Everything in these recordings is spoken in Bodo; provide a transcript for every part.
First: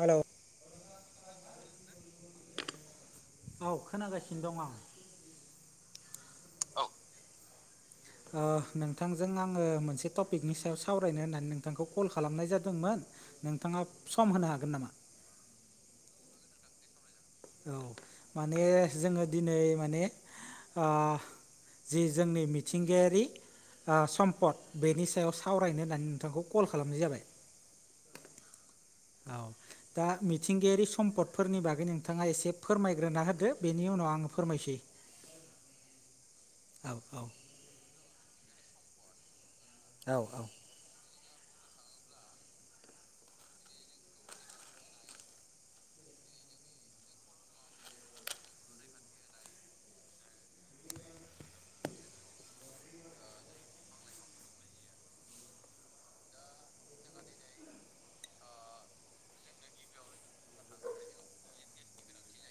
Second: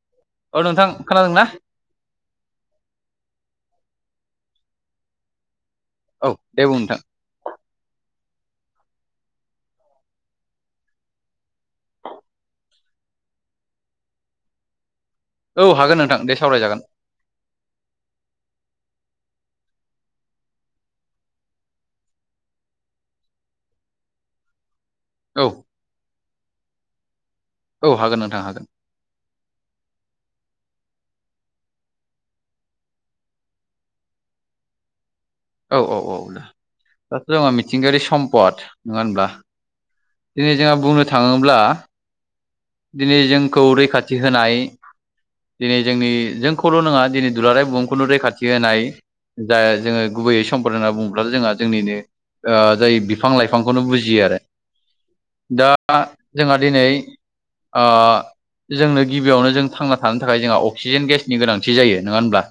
हेलौ औ नोंथां खोनादोंना औ खोनागासिनो दं आं औ दे बुं नोंथां नोंथांजों आङो मोनसे टपिकनि सायाव सावरायनो होननानै नोंथांखौ कल खालामनाय जादोंमोन नोंथाङा सम होनो हागोन नामा औ हागोन नोंथां दे सावरायजागोन औ माने जोङो दिनै माने जि जोंनि मिथिंगायारि सम्पद बेनि सायाव औ सावरायनो होननानै नोंथांखौ कल खालामनाय जाबाय औ हागोन नोंथां हागोन औ दा मिथिंगायारि सम्पदफोरनि बागै नोंथाङा एसे फोरमायग्रोना होदो बेनि उनाव आं फोरमायसै औ औ औ औ औ दाथ' जङ मिथिंगायारि सम्पद नङा होनब्ला औ दिनै जोंहा बुंनो थाङोब्ला दिनै जोंखौ रैखाथि होनाय दिनै जोंनि जोंखौल' नङा दिनै दुलाराय बुहुमखौनो रैखाथि होनाय जाय जोङो गुबैयै सम्पद होनना बुङोब्ला जोंहा जोंनिनो जाय बिफां लाइफांखौनो बुजियो आरो दा जोंहा दिनै अ जोंनो गिबियावनो जों थांना थानो थाखाय जोंहा अक्सिजेन गेसनि गोनांथि जायो नोङा होनब्ला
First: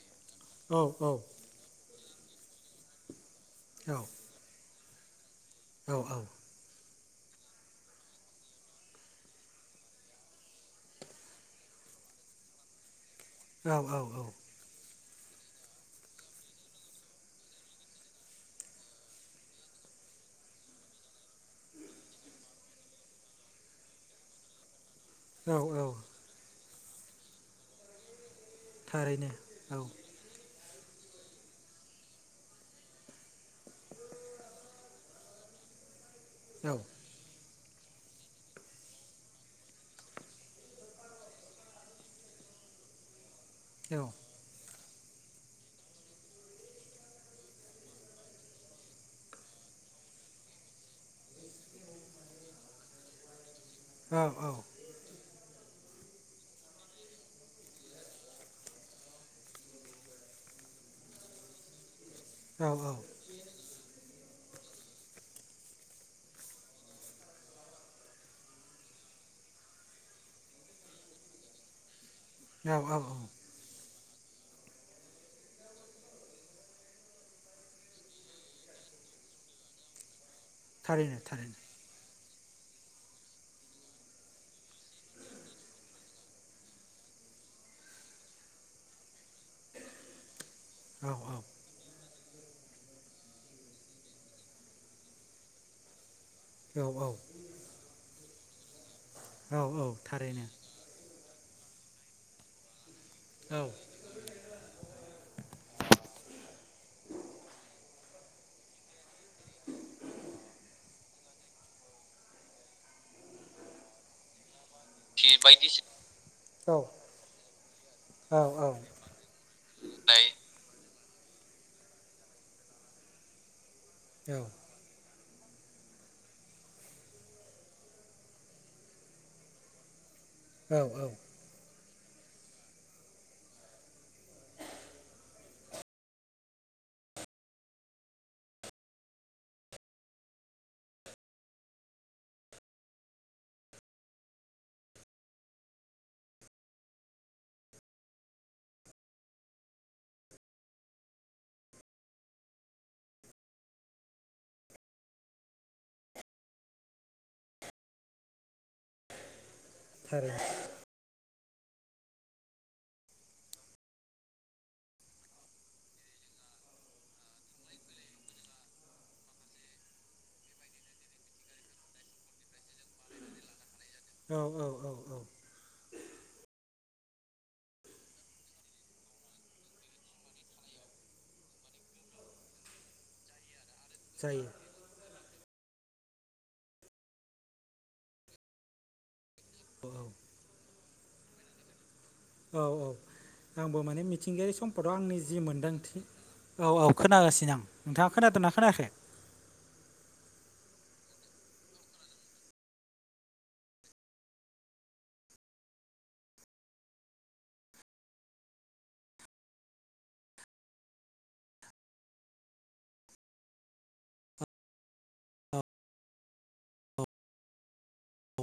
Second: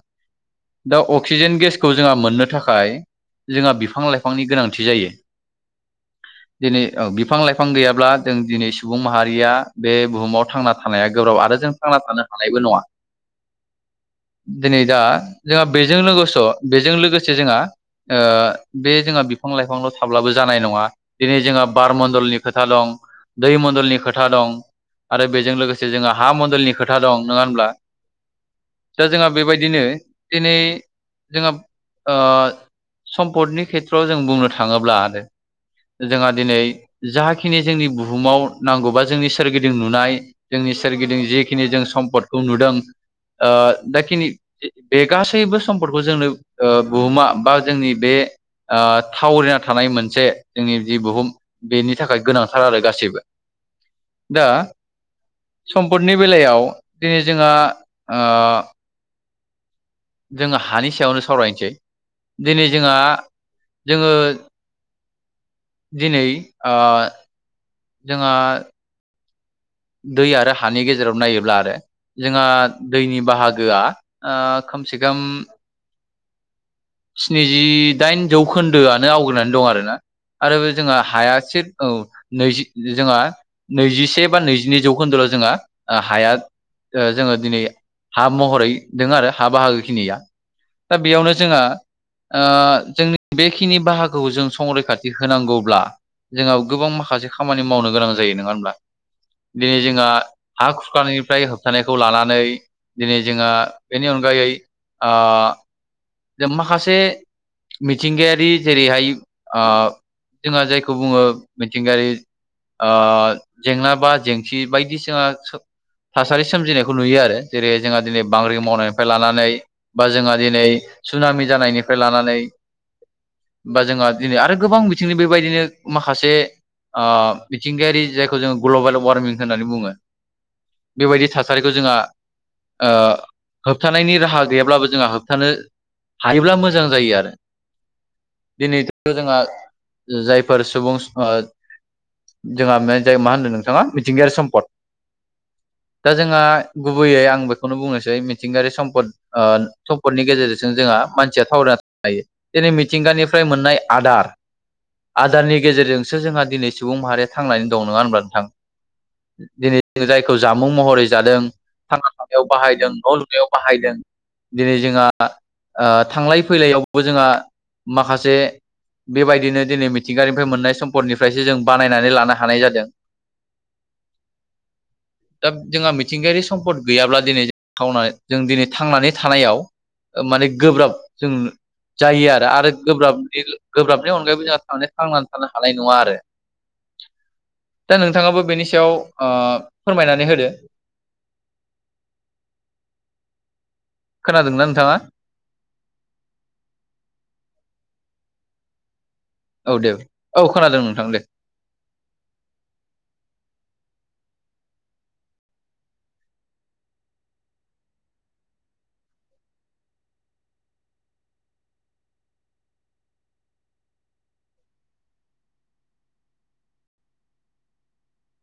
औ दा औ अक्सिजेन गेसखौ जोंहा मोननो थाखाय जोंहा बिफां लाइफां बिफांनि गोनांथि जायो औ औ दिनै बिफां लाइफां गैयाब्ला जों दिनै सुबुं माहारिया बे बुहुमाव थांना थानाया गोब्राब आरो जों थांना थानो हानायबो नङा औ औ औ दिनै दा जोंहा बेजों लोगोसे' बेजों लोगोसे जोंहा ओ बे जोंहा बिफां लाइफांल' थाब्लाबो जानाय नङा दिनै जोंहा बार मन्दलनि खोथा दं दै मण्डलनि खोथा दं आरो औ बेजों लोगोसे जोंहा हा मन्दोलनि खोथा दं नङा होनब्ला दा जोंहा थारैनो औ बेबायदिनो दिनै जोंहा सम्पदनि खेथ्रआव जों बुंनो थाङोब्लाानो जोंहा दिनै औ जाखिनि जोंनि बुहुमाव नांगौबा जोंनि सोरगिदिं नुनाय जोंनि सोरगिदिं जिखिनि जों सम्पदखौ नुदों ओ औ दाखिनि बे गासैबो सम्फोरखौ जोंनो ओ बुहुमा बा जोंनि बे थावरिना थानाय मोनसे जोंनि जि बुहुम बेनि थाखाय गोनांथार आरो गासैबो औ औ दा सम्पदनि बेलायाव दिनै जोंहा जोङो हानि सायावनो सावरायनोसै दिनै जोंहा जोङो दिनै आ जोङा दै आरो हानि गेजेराव नायोब्ला आरो जोंहा औ औ औ दैनि बाहागो गोआ ओ खोमसे खम स्निजिदाइन जौखोन्दोआनो आवग्रिनानै दं आरोना आरो जोंहा थारैनो थारैनो हायास औ नैजि जोंहा नैजिसे बा नैजिनै जौखोन्दोल' जोंहा हाया जोङो दिनै हा महरै द आरो हा बाहागोखिनिया दा औ बेयावनो औ जोंहा आ जोंनि बेखिनि बाहागोखौ जों संरैखाथि होनांगौब्ला जोंनाव औ गोबां माखासे खामानि मावनो गोनां जायो नङा होमब्ला? औ दिनै औ जोंहा थारैनो हा खुरखनिफ्राय होबथानायखौ लानानै दिनै जोंहा औ बेनि अनगायै आ जों माखासे मिथिंगायारि जेरैहाय ओ जोंहा जायखौ बुङो मिथिंगायारि ओ जेंना बा जेंसि बायदिसिना बायदिसिना थासारि औ सोमजिनायखौ नुयो आरो जेरै जोंहा दिनै बांग्रि औ मावनायनिफ्राय लानानै बा जोंहा दिनै सुनामि जानायनिफ्राय लानानै बा जोंहा दिनै आरो गोबां बिथिंनि बेबायदिनो माखासे मिथिंगायारि जायखौ जोङो ग्लबेल वारमिं होननानै बुङो औ औ बेबायदि थास थासारिखौ जोंहा होबथानायनि राहा गैयाब्लाबो जोंहा होबथानो हायोब्ला मोजां जायो आरो। दिनैथ' जोंहा जायफोर सुबुं जोंहा ज मा होनदों नोंथाङा मिथिंगायारि समपद दा जोंहा गुबैयै आं बेखौनो बुंनोसै मिथिंगायारि सम्पद ओ सम्पदनि गेजेरजों जों जोंहा मानसिया थावरायायना हायो दिनै मिथिंगानिफ्राय मोननाय आदार आदारनि गेजेरजोंसो जोंहा दिनै सुबुं माहारिया थांनानै दं नङा होनब्लानो थाङो दिनै जायखौ थारैनो जाम मुं महरै जादों थांना थानायाव बाहायदों न' लुनायाव बाहायदों दिनै जोंहा ओ थांलाय फैलायावबो जोंहा माखासे बेबायदिनो दिनै मिथिंगानिफ्राय मोननाय सम्पदनिफ्रायसो जों बानायनानै लानो हानाय जादों। औ औ औ औ दा जोंहा मिथिंगायारि सम्पद गैयाब्ला दिनै जों दिनै थांनानै थानायाव माने गोब्राब जों जायो आरो आरो गोब्राबनि गोब्राबनि अनगायैबो जायो जोंहा थाने थांनानै थानो हानाय नङा आरो। दा नोंथाङाबो बेनि सायाव औ फोरमायनानै होदो। औ औ आंबो माने मिथिंगायारि खोनादोंना सम्पदआव नोंथाङा आंनि जि मोनदांथि औ औ खोनागासिनो आं नोंथाङा खोनादोंना खोनायाखै? औ दे औ खोनादों नोंथां दे औ औ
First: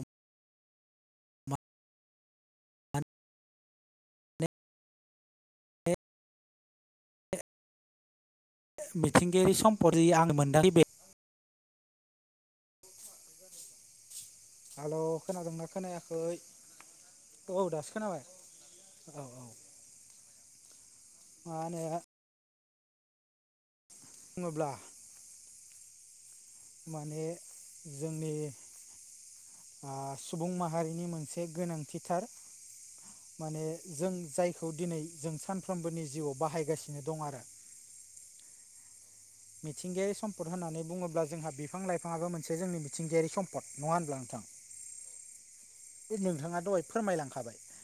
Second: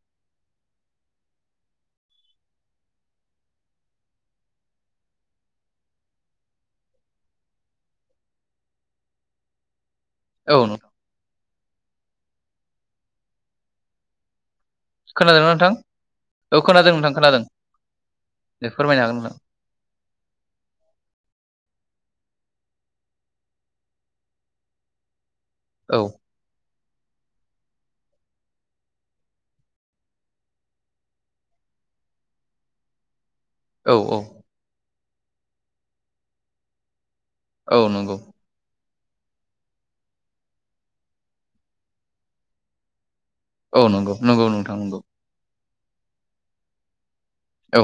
मिथिंगायारि सम्पदयै आं औ मोन्दांनाय बादियै नोंथां हेलौ खोनादों ना खोनादोंना नोंथां खोनायाखै औ खोनादों नोंथां खोनादों औ दासो खोनाबाय दे फोरमायनो हागोन औ नोंथां। औ मा होनो? बुङोब्ला औ माने जोंनि सुबुं माहारिनि मोनसे गोनांथिथार माने औ जों जायखौ दिनै जों सानफ्रोमबोनि जिउआव बाहायगासिनो दं आरो। औ नंगौ मिथिंगायारि सम्पद होननानै बुङोब्ला जोंहा बिफां लाइफाङाबो मोनसे जोंनि मिथिंगायारि सम्पद। औ पट नङा नंगौ होनबा नंगौ नोंथां? नोंथां नंगौ बे नोंथाङा दहाय फोरमायलांखाबाय औ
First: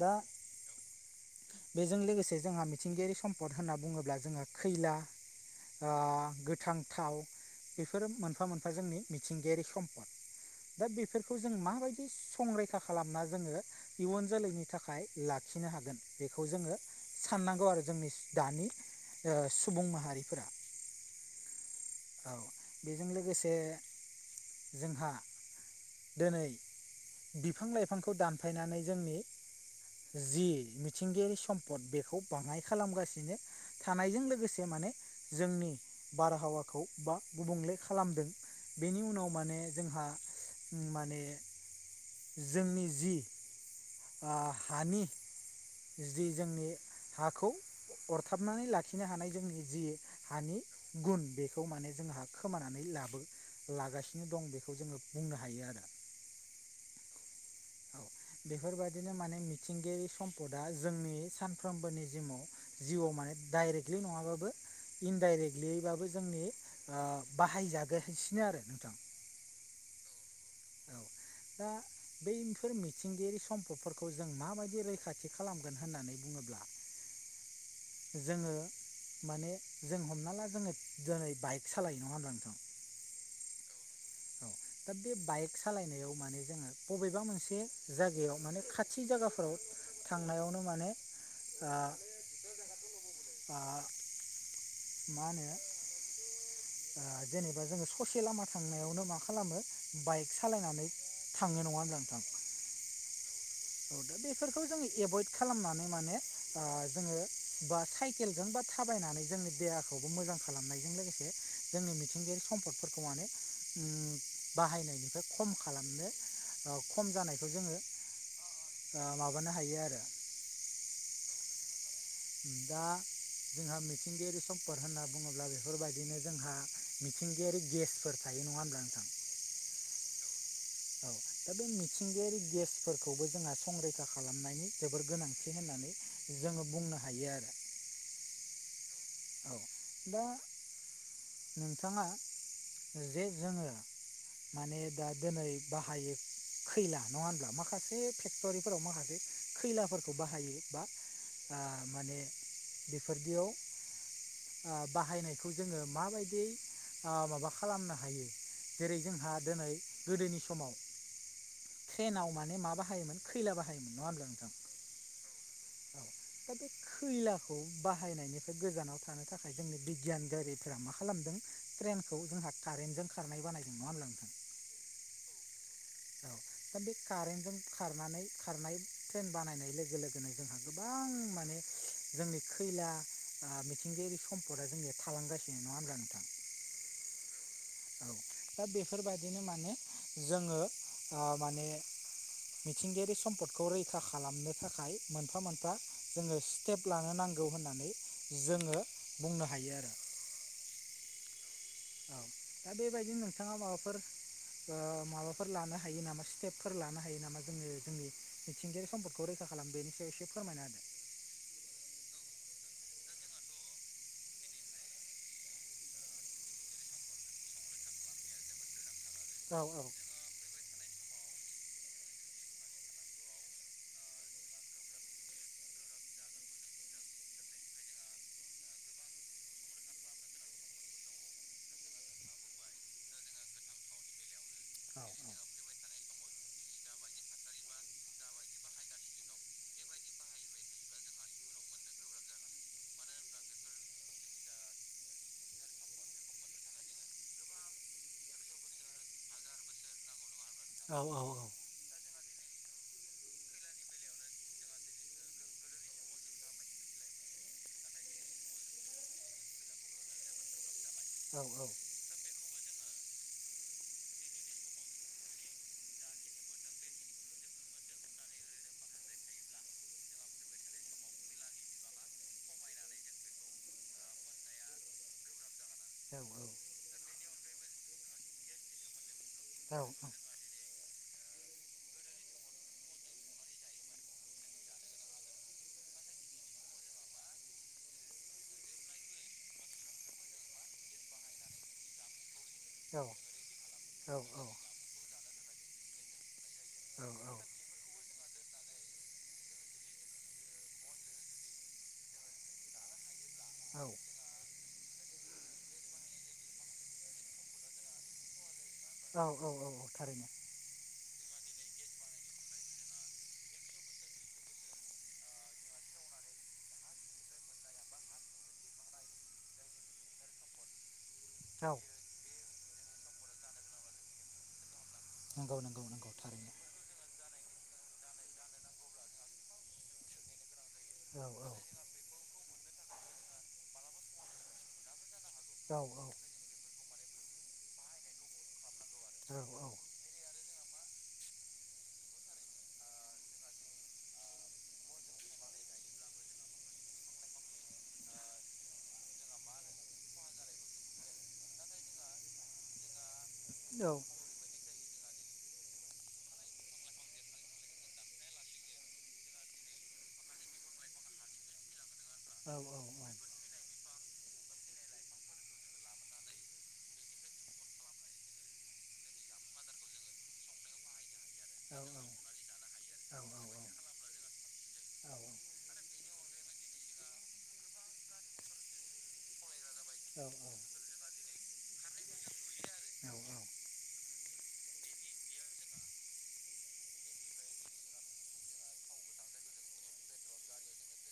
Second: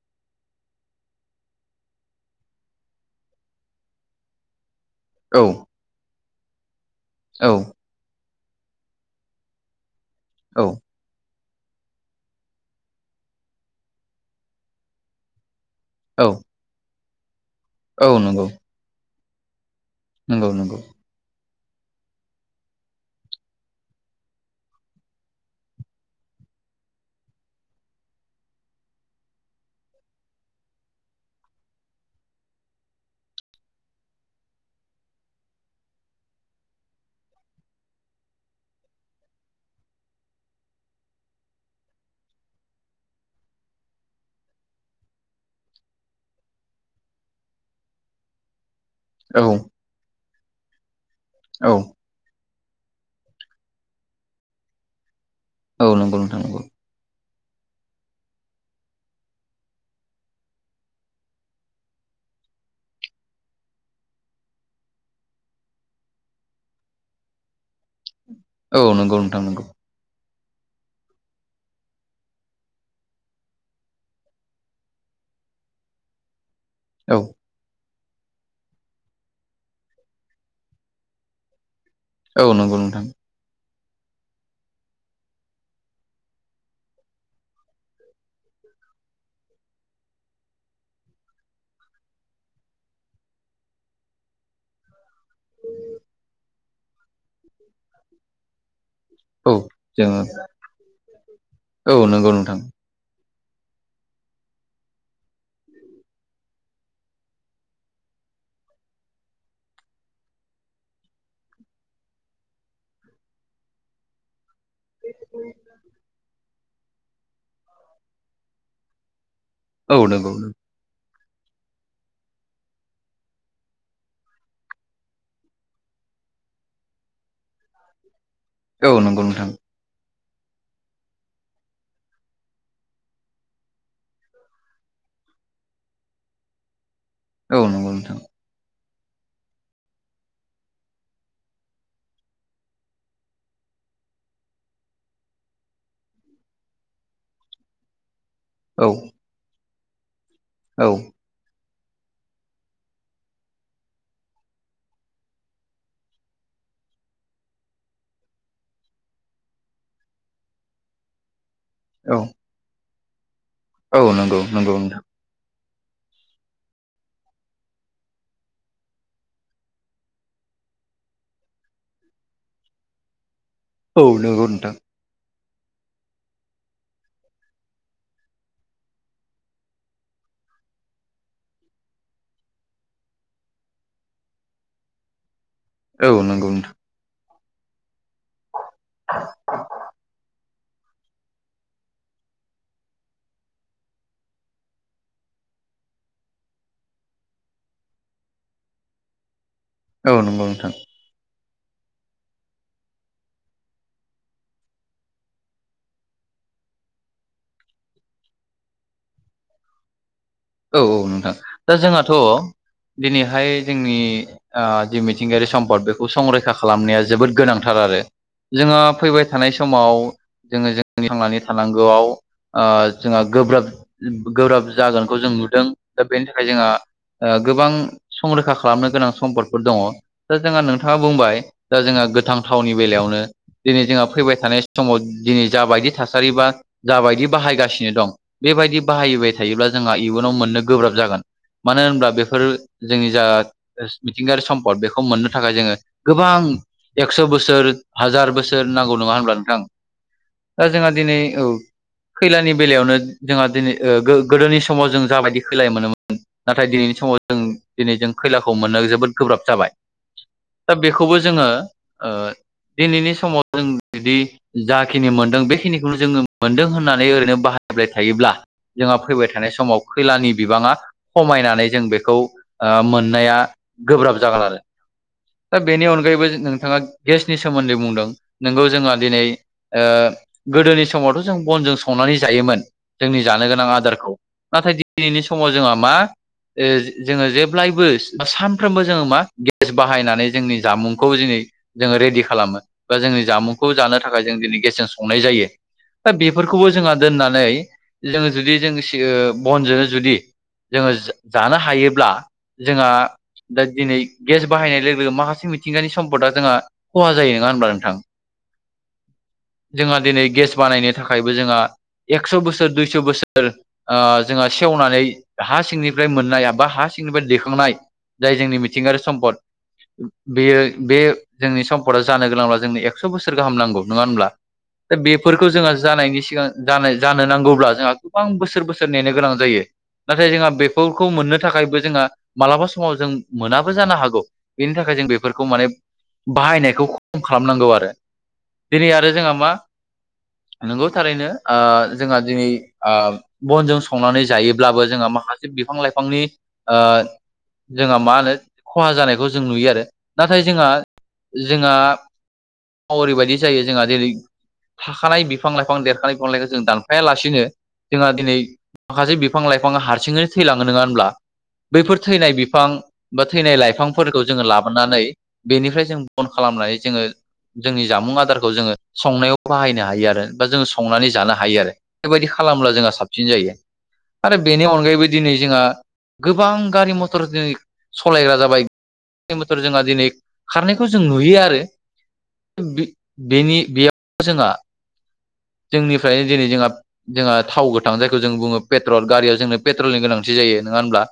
दा बेजों लोगोसे जोंहा मिथिंगायारि सम्पद होनना बुङोब्ला जोंहा खैला औ गोथां थाव औ बेफोरो मोनफा मोनफा जोंनि मिथिंगायारि सम्पद औ दा बेफोरखौ जों माबायदि संरैखा खालामना जोङो इयुन जोलैनि थाखाय लाखिनो हागोन औ बेखौ जोङो साननांगौ आरो औ जोंनि नंगौ दानि सुबुं माहारि नंगौ नंगौ औ बेजों लोगोसे जोंहा दिनै बिफां लाइफांखौ दानफायनानै जोंनि जि मिथिंगायारि सम्पद बेखौ बाङाय खालामगासिनो थानायजों लोगोसे माने जोंनि बारहावाखौ बा गुबुंले खालामदों बेनि उनाव माने जोंहा माने जोंनि जि हानि जि जोंनि हाखौ अरथाबनानै लाखि आखिनो हानाय औ जोंनि जि हानि गुन बेखौ औ माने जों हा खोमानानै लाबो लागासिनो दं बेखौ जोङो बुंनो हायो आरो औ नंगौ नोंथां नंगौ औ। बेफोरबायदिनो माने मिथिंगायारि सम्पदा जोंनि सानफ्रोमबोनि जिमाव जिउआव माने डाइरेक्टलि नङाबाबो इनडाइरेक्टलिबाबो जोंनि बाहायजागसिनो आरो औ नोंथां नंगौ नंगौ औ दा बैफोर मिथिंगायारि सम्पदफोरखौ जों माबायदि रैखाथि खालामगोन होननानै बुङोब्ला औ जोङो माने जों हमना ला जोङो दिनै बाइक सालायो नङा होनदों नोंथां औ नोंथां औ दा बे बाइक सालायनायाव माने जोङो बबेबा मोनसे जायगायाव माने खाथि खाथि जायगाफोराव थांनायावनो माने मा होनो जेनेबा जोङो ससे लामा थांनायावनो मा औ खालामो जोङो बाइक सालायनानै थाङो नङा औ होनब्ला नोंथां। नंगौ औ दा बेफोरखौ जोङो एभयड खालामनानै माने जोङो बा साइ साइकेलजों बा थाबायनानै जोंनि देहाखौबो मोजां खालामनायजों लोगोसे। जोंनि मिथिंगायारि सम्पदफोरखौ माने बाहायनायनिफ्राय खम खालामनो खम जानायखौ जोङो। माबानो हायो। औ आरो नंगौ नंगौ दा जोंहा मिथिंगायारि सम्पद होनना बुङोब्ला बेफोरबायदिनो जोंहा मिथिंगायारि गेसफोर थ थायो नङा होनबा औ नोंथां नंगौ नोंथां औ दा बे मिथिंगायारि गेसफोरखौबो जोंहा संरैखा खालामनायनि जोबोर गोनांथि होननानै। जोङो बुंनो हायो आरो औ नंगौ नोंथां औ दा नोंथाङा जे जोङो माने दा दिनै बाहायो खैला नङा होनब्ला माखासे फेक्ट'रि फोराव औ माखासे खैलाफोरखौ बाहायो औ बा- आ माने बेफोरदियाव बाहायनायखौ जोङो माबायदि माबा खालामनो हायो जेरै जोंहा दिनै गोदोनि समाव औ ट्रेनाव माने मा बाहायोमोन खैला बाहाय औ नंगौ नंगौ नोंथां औ दा बे खैलाखौ बाहायनायनिफ्राय गोजानाव थानो थाखाय जोंनि बिगियान गिरिफोरा मा खालामदों ट्रेनखौ जोंहा कारेन्टजों खारनाय बानायदों नङा होनबा नोंथां औ नंगौ नोंथां औ दा बे कारेन्टजों खारनानै खारनाय ट्रेन बानायनाय लोगो लोगोनो जोंहा गोबां माने जोंनि खैला मिथिंगायारि सम्पदा जोंनि थालांगासिनो नङा होनब्ला औ नोंथां नंगौ औ दा बेफोरबायदिनो माने जोङो माने मिथिंगायारि सम्पदखौ रैखा खालामनो थाखाय मोनफा मोनफा जोङो स्टेप लानो नांगौ होननानै जोङो बुंनो हायो आरो औ नंगौ नोंथां। औ दा बेबायदिनो नोंथाङा माबाफोर माबाफोर लानो हायो नामा स्टेपफोर लानो हायो नामा जोङो जोंनि मिथिंगायारि सम्पदखौ रैखा खालामनो बेनि सायाव एसे फोरमायना होदो औ औ नोंथां दा जोंहाथ' दिनैहाय जोंनि जि मिथिंगायारि सम्पद बेखौ संरैखा खालामनाया जोबोद गोनांथार आरो जोहा फैबाय थानाय औ समाव जोङो जों जोंनि थांनानै थानांगौआव जोंहा गोब्राब गोब्राब जागोन खौ जों नुदों दा बेनि थाखाय जोंहा गोबां संरैखा खालामनो गोनां सम्पदफोर दङ। दा जोंहा नोंथाङा बुंबाय दा जोंहा गोथां थावनि बेलायावनो दिनै जोंहा फैबाय था थानाय समाव दिनै जाबायदि थासारि बा जाबायदि बाहायगासिनो दं बेबायदि बाहायबाय थायोब्ला जोंहा इयुनाव मोननो गोब्राब जागोन मानो होनब्ला बेफोर जोंनि जा मिथिंगायारि सम्पद बेखौ मोननो थाखाय जोङो गोबां एकस' बोसोर हाजार बोसोर नांगौ नङा होनब्ला नोंथां [unintelligible] दा जोंहा दिनै औ खैलानि बेलायावनो जोंहा दिनै गोदोनि समाव जों जाबायदि होलाय मोनोमोन नाथाय दिनैनि समाव जों दिनै जों खैलाखौ मोननो जोबोद गोब्राब जाबाय दा बेखौबो औ जोङो दिनैनि समाव जों बिदि जाखिनि मोनदों बेखिनिखौनो जोङो मोनदों होननानै ओरैनो बाहायबाय थायोब्ला जोंहा फैबाय थानाय समाव खैलानि बिबाङा खमायनानै जों बेखौ मोननाया गोब्राब जागोन आरो दा बेनि अनगायैबो नोंथाङा गेसनि सोमोन्दै बुंदों नंगौ जोंहा दिनै औ गोदोनि समावथ' जों बनजों संनानै जायोमोन जोंनि जानो गोनां आदार नाथाय दिनैनि समाव जोंहा मा जोङो जेब्लायबो सानफ्रोमबो जोङो मा गेस बाहायनानै जोंनि जामुंखौ जों जोङो रेडि खालामो बा जोंनि जामुंखौ जानो औ थाखाय जों दिनै गेसजों संनाय जायो दा बेफोरखौबो जोंहा दोननानै जोङो जुदि जों बनजोंनो जुदि जोङो जानो हायोब्ला जोंहा दा दिनै गेस बाहायनाय लोगो माखासे मिथिंगानि सम्पदा जोंहा खहा जायो नङा होनबा नोंथां औ औ औ जोंहा दिनै थारैनो गेस बानायनो थाखायबो जोंहा एकस' बोसोर दुइस' बोसोर जोंहा सेवनानै हा सिंनिफ्राय मोननाय एबा हा सिंनिफ्राय दैखांनाय जाय जोंनि मिथिंगा सम्पद बेयो बे जोंनि औ सम्पदआ जानो गोनांब्ला जोंनो एकस' बोसोर गाहाम नांगौ नङा होमब्ला दा बेफोरखौ नंगौ जोंहा नंगौ नंगौ जानायनि सिगां थारैनो जानाय जानो नांगौब्ला जोंहा गोबां बोसोर बोसोर बोसोर नेनो गोनां जायो नाथाय जोंहा बेफोरखौ औ मोननो थाखायबो जोंहा मालाबा समाव जों मोनाबो जानो हागौ बेनि थाखाय जों बेफोरखौ मानि औ बाहायनायखौ खम खालामनांगौ आरो दिनै आरो जोहा औ मा औ नोंगौ थारैनो ओ जोंहा दिनै ओ बनजों संनानै जायोब्लाबो जोंहा माखासे बिफां लाइफांनि ओ जोंहा मा होनो ख'हा जानायखौ जों नुयो आरो नाथाय जोंहा जोंहा फावारिबादि जायो जोंहा औ जेरै थाखानाय बिफां लाइफां देरखानाय बिफां लाइखौ जों दानफायालासिनो जोंहा दिनै माखासे बिफां लाइफांआ हारसिङैनो थैलाङो नङा होनब्ला बैफोर थैनाय औ बिफां औ बा थैनाय लाइफांफोरखौ जोङो लाबोनानै बेनिफ्राय जों बन खालामनानै जोङो जोंनि जामुं आदारखौ जोङो संनायाव बाहायनो हायो आरो बा जोङो संनानै जानो हायो आरो औ बेबायदि खालामब्ला जोंहा साबसिन जायो आरो बेनि अनगायैबो दिनै जोंहा गोबां गारि मथर दिनै सलायग्रा जाबाय गारि मथर जोंहा दिनै औ खारनायखौ जों नुयो आरो औ औ बेनि बेयाव जोंहा जोंनिफायनो दिनै जोंहा जोंहा थाव गोथां जाय जों बुङो पेट्रल गारिआ जोंनोे पेट्रलनि गोनांथि जायो नङा होनब्ला